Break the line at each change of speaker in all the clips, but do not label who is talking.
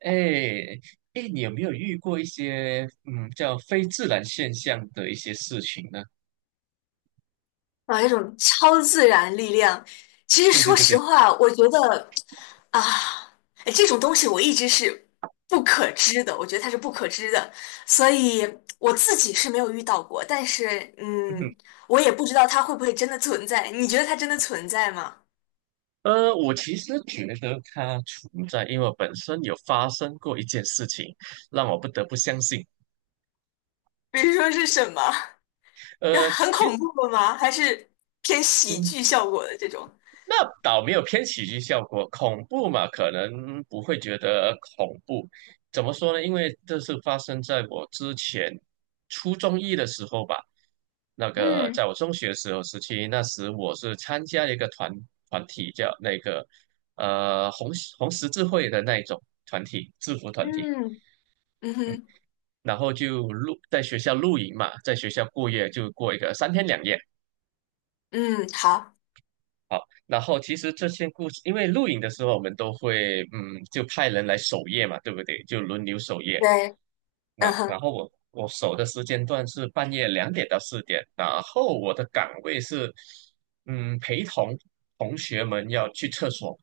哎，哎，你有没有遇过一些叫非自然现象的一些事情呢？
啊，一种超自然力量。其实
对对
说
对
实
对。
话，我觉得啊，哎这种东西我一直是不可知的，我觉得它是不可知的，所以我自己是没有遇到过。但是，
嗯哼。
我也不知道它会不会真的存在。你觉得它真的存在吗？
我其实觉得它存在，因为我本身有发生过一件事情，让我不得不相信。
比如说是什么？就很
其
恐
实。
怖的吗？还是偏喜
嗯。
剧效果的这种？
那倒没有偏喜剧效果，恐怖嘛，可能不会觉得恐怖。怎么说呢？因为这是发生在我之前初中一的时候吧。那个在
嗯
我中学时候时期，那时我是参加了一个团体，叫那个红十字会的那一种团体，制服团体。
嗯。嗯
嗯，
哼。
然后就露在学校露营嘛，在学校过夜就过一个三天两夜。
嗯，好。
好，然后其实这些故事，因为录影的时候我们都会，就派人来守夜嘛，对不对？就轮流守夜。
对。嗯
那然
哼
后我守的时间段是半夜两点到四点，然后我的岗位是，嗯，陪同同学们要去厕所，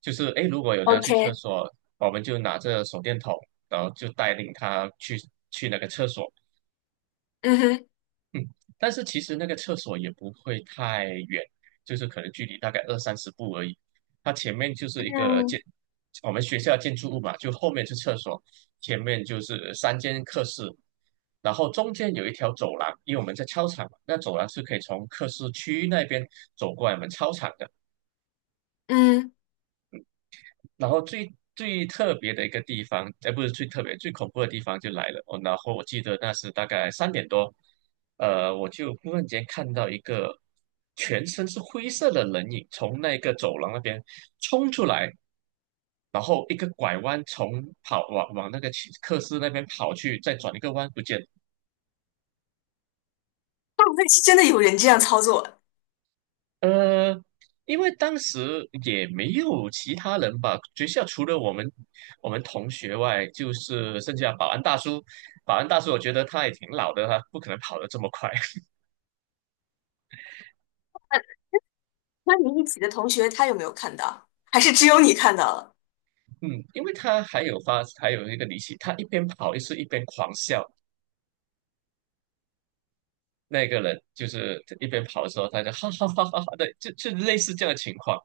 就是诶，如果有人要去厕
，OK。
所，我们就拿着手电筒，然后就带领他去那个厕所。
嗯哼。
嗯，但是其实那个厕所也不会太远，就是可能距离大概二三十步而已。它前面就是一个
嗯。
我们学校建筑物嘛，就后面是厕所，前面就是三间课室，然后中间有一条走廊，因为我们在操场嘛，那走廊是可以从课室区那边走过来我们操场的。
嗯。
然后最最特别的一个地方，哎，不是最特别，最恐怖的地方就来了。哦，然后我记得那是大概三点多，我就忽然间看到一个全身是灰色的人影从那个走廊那边冲出来，然后一个拐弯跑往那个去课室那边跑去，再转一个弯不见了。
会不会是真的有人这样操作？
呃，因为当时也没有其他人吧，学校除了我们同学外，就是剩下保安大叔。保安大叔，我觉得他也挺老的，他不可能跑得这么快。
那你一起的同学他有没有看到？还是只有你看到了？
嗯，因为他还有一个离奇，他一边跑一边狂笑。那个人就是一边跑的时候，他就哈哈哈哈哈的，就类似这样的情况，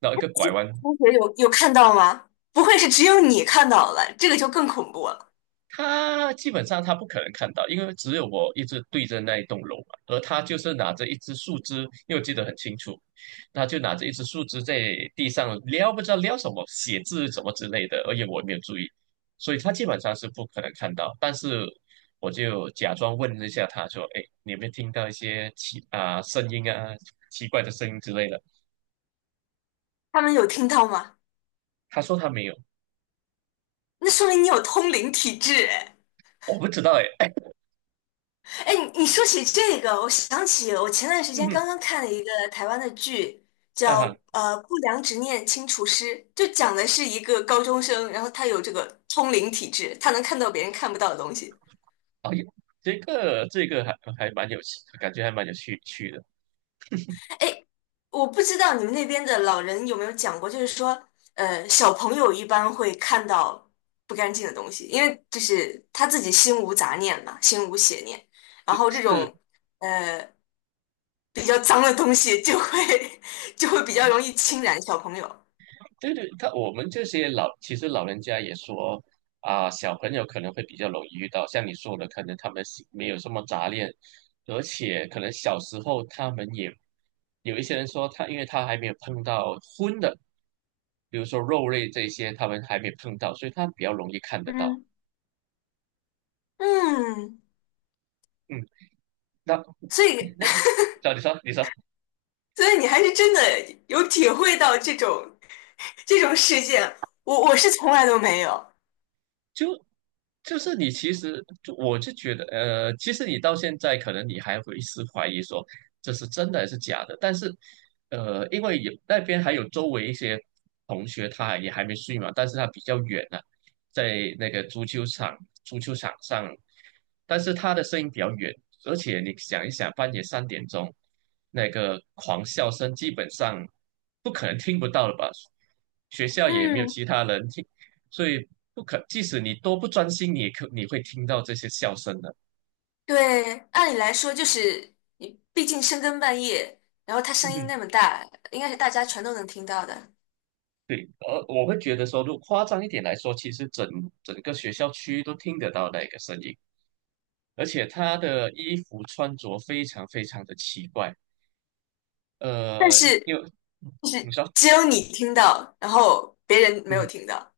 然后一个拐弯。
同学有看到吗？不会是只有你看到了，这个就更恐怖了。
他基本上他不可能看到，因为只有我一直对着那一栋楼嘛，而他就是拿着一支树枝，因为我记得很清楚，他就拿着一支树枝在地上撩，不知道撩什么，写字什么之类的，而且我也没有注意，所以他基本上是不可能看到。但是我就假装问了一下他说："哎，你有没有听到一些声音啊，奇怪的声音之类的？"
他们有听到吗？
他说他没有。
那说明你有通灵体质哎。
我不知道哎，哎。
哎，你说起这个，我想起我前段时
嗯
间刚
哼。
刚看了一个台湾的剧，叫
啊。
《不良执念清除师》，就讲的是一个高中生，然后他有这个通灵体质，他能看到别人看不到的东西。
哎呦，这个还蛮有趣，感觉还蛮趣的。
哎，我不知道你们那边的老人有没有讲过，就是说，小朋友一般会看到不干净的东西，因为就是他自己心无杂念嘛，心无邪念，然后这
是。
种呃比较脏的东西就会 就会比较容易侵染小朋友。
对对，我们这些其实老人家也说啊，小朋友可能会比较容易遇到，像你说的，可能他们是没有什么杂念，而且可能小时候他们也有一些人说他，因为他还没有碰到荤的，比如说肉类这些，他们还没碰到，所以他比较容易看得到。
嗯。嗯。
嗯。那
所以
那，那你你说，
所以你还是真的有体会到这种这种事件，我是从来都没有。
就就是你其实我就觉得，其实你到现在可能你还会怀疑说这是真的还是假的，但是，呃，因为有那边还有周围一些同学，他也还没睡嘛，但是他比较远了、在那个足球场上，但是他的声音比较远，而且你想一想，半夜三点钟那个狂笑声，基本上不可能听不到了吧？学校也没有
嗯，
其他人听。所以不可，即使你多不专心，你也可你会听到这些笑声的。
对，按理来说就是你，毕竟深更半夜，然后他
嗯
声音
哼。
那么大，应该是大家全都能听到的。
对，而我会觉得说，如果夸张一点来说，其实整个学校区都听得到那个声音，而且他的衣服穿着非常非常的奇怪。
但
呃，
是
因为
就
你
是
说，
只有你听到，然后别人没有
嗯，
听到。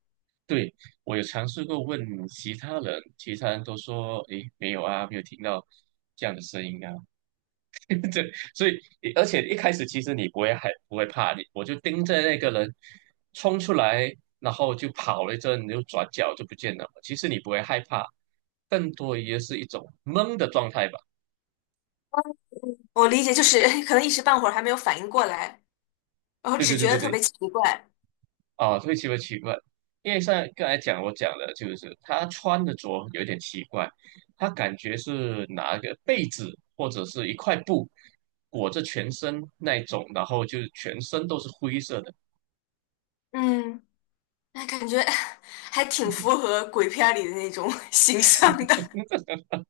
对，我有尝试过问其他人，其他人都说，诶，没有啊，没有听到这样的声音啊。对，所以而且一开始其实你不会害，不会怕你，我就盯着那个人冲出来，然后就跑了一阵，又转角就不见了。其实你不会害怕，更多也是一种懵的状态吧。
我理解就是 可能一时半会儿还没有反应过来，然后
对
只
对对
觉
对
得特别
对。
奇怪。
啊，会奇怪，因为像刚才讲我讲的，就是他穿着有点奇怪，他感觉是拿一个被子或者是一块布裹着全身那一种，然后就是全身都是灰色的。
嗯，那感觉 还挺符合鬼片儿里的那种 形象的。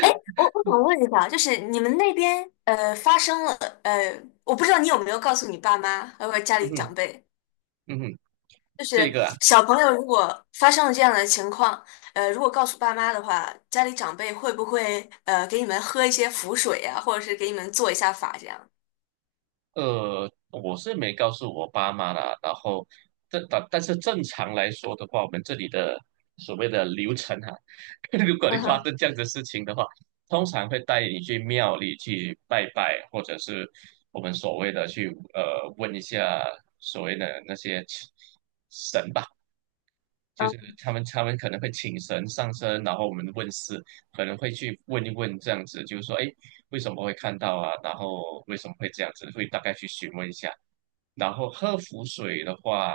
哎，我想问一下，就是你们那边发生了我不知道你有没有告诉你爸妈，还有家
嗯
里长
哼。
辈。
嗯哼。
就
这
是
个啊，
小朋友如果发生了这样的情况，如果告诉爸妈的话，家里长辈会不会给你们喝一些符水呀、或者是给你们做一下法这样？
呃，我是没告诉我爸妈啦。然后，但是正常来说的话，我们这里的所谓的流程哈、如果你
嗯
发
哼。
生这样的事情的话，通常会带你去庙里去拜拜，或者是我们所谓的去问一下所谓的那些。神。就是
嗯。
他们可能会请神上身，然后我们问事，可能会去问一问这样子，就是说，哎，为什么会看到啊？然后为什么会这样子？会大概去询问一下。然后喝符水的话，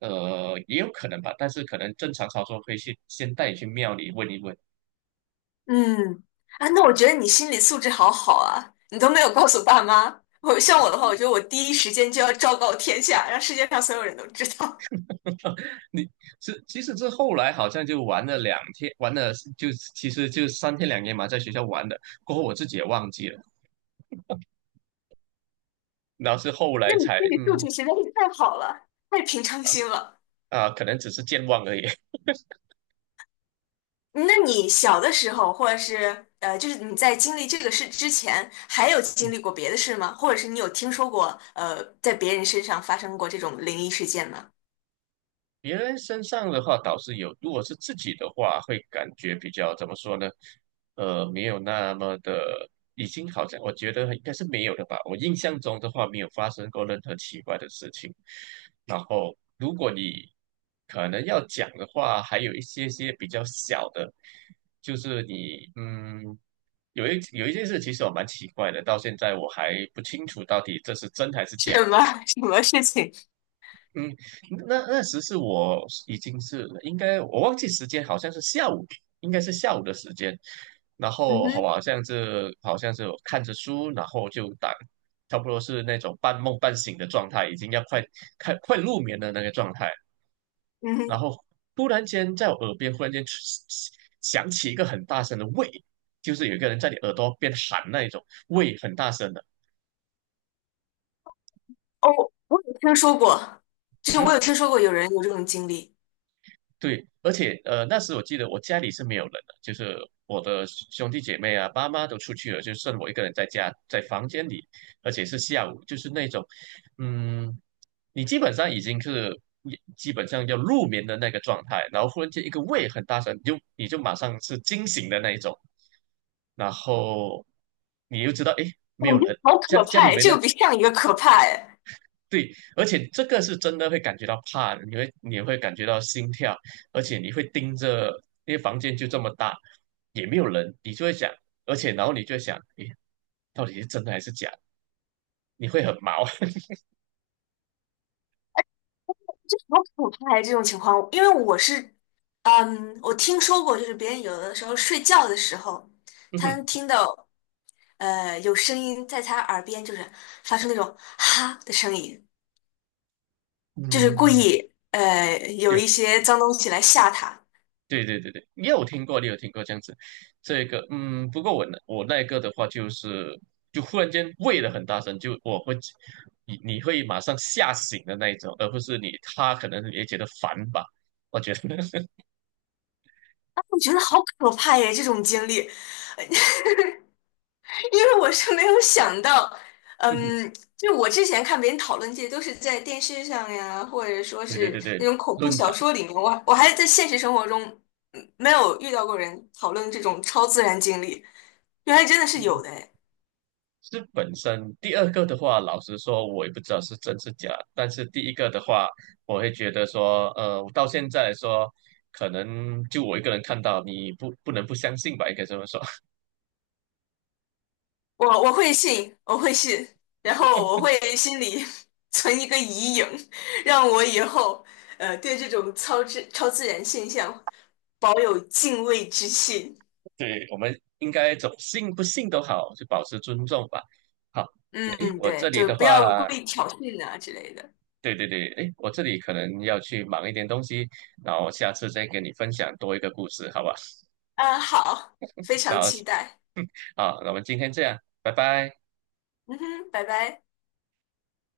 呃，也有可能吧，但是可能正常操作会去先带你去庙里问一问。
嗯。啊，那我觉得你心理素质好好啊，你都没有告诉爸妈。我像我的话，我觉得我第一时间就要昭告天下，让世界上所有人都知道。
你是其实这后来好像就玩了两天，玩了就其实就三天两夜嘛，在学校玩的。过后我自己也忘记了，然后是后
那
来
你
才
心理素质实在是太好了，太平常心了。
啊、可能只是健忘而已。
那你小的时候，或者是就是你在经历这个事之前，还有经历过别的事吗？或者是你有听说过在别人身上发生过这种灵异事件吗？
别人身上的话倒是有，如果是自己的话，会感觉比较怎么说呢？呃，没有那么的，已经好像我觉得应该是没有的吧。我印象中的话，没有发生过任何奇怪的事情。然后，如果你可能要讲的话，还有一些些比较小的，就是你嗯，有一件事，其实我蛮奇怪的，到现在我还不清楚到底这是真还是
什
假。
么 什么事情？
嗯，那那时是我已经是应该我忘记时间，好像是下午，应该是下午的时间。然
嗯
后好
哼。
吧，好像是我看着书，然后就打，差不多是那种半梦半醒的状态，已经要快入眠的那个状态。
嗯
然
哼。
后突然间在我耳边忽然间响起一个很大声的喂，就是有一个人在你耳朵边喊那一种喂，很大声的。
哦，我有听说过，就是我
嗯，
有听说过有人有这种经历，
对，而且呃，那时我记得我家里是没有人的，就是我的兄弟姐妹啊、爸妈都出去了，就剩我一个人在家，在房间里，而且是下午，就是那种，嗯，你基本上已经是基本上要入眠的那个状态，然后忽然间一个胃很大声，你就马上是惊醒的那一种，然后你又知道，诶，没
感
有
觉
人，
好可
家
怕
里
呀！
没
这
人，
个比上一个可怕哎，
对，而且这个是真的会感觉到怕的，你会感觉到心跳，而且你会盯着，因为房间就这么大，也没有人，你就会想，然后你就会想，诶，到底是真的还是假的？你会很毛。
这好可怕呀！这种情况，因为我是，嗯，我听说过，就是别人有的时候睡觉的时候，
嗯
他
哼。
能听到。有声音在他耳边，就是发出那种哈的声音，就是故
嗯。
意有一些脏东西来吓他。啊，
对对对对对，你有听过这样子，这个嗯，不过我那个的话就是就忽然间喂了很大声，就你会马上吓醒的那一种，而不是你他可能也觉得烦吧，我觉得。
我觉得好可怕耶，这种经历，因为我是没有想到，嗯，就我之前看别人讨论这些都是在电视上呀，或者说
对对
是
对
那
对。
种恐怖
论
小
坛。
说里面，我我还在现实生活中嗯没有遇到过人讨论这种超自然经历，原来真的是有
嗯，
的诶。
是本身第二个的话，老实说，我也不知道是真是假。但是第一个的话，我会觉得说，呃，我到现在来说，可能就我一个人看到，你不能不相信吧，应该这么说。
我会信，我会信，然后我会心里 存一个疑影，让我以后对这种超自然现象保有敬畏之心。
对，我们应该总信不信都好，就保持尊重吧。好，那诶，
嗯，
我这
对，
里
就
的
不要故
话，
意挑衅啊之类的。
对对对，诶，我这里可能要去忙一点东西，然后下次再跟你分享多一个故事，好吧？
啊，好，非 常
那
期待。
好，那我们今天这样，拜拜。
嗯哼，拜拜。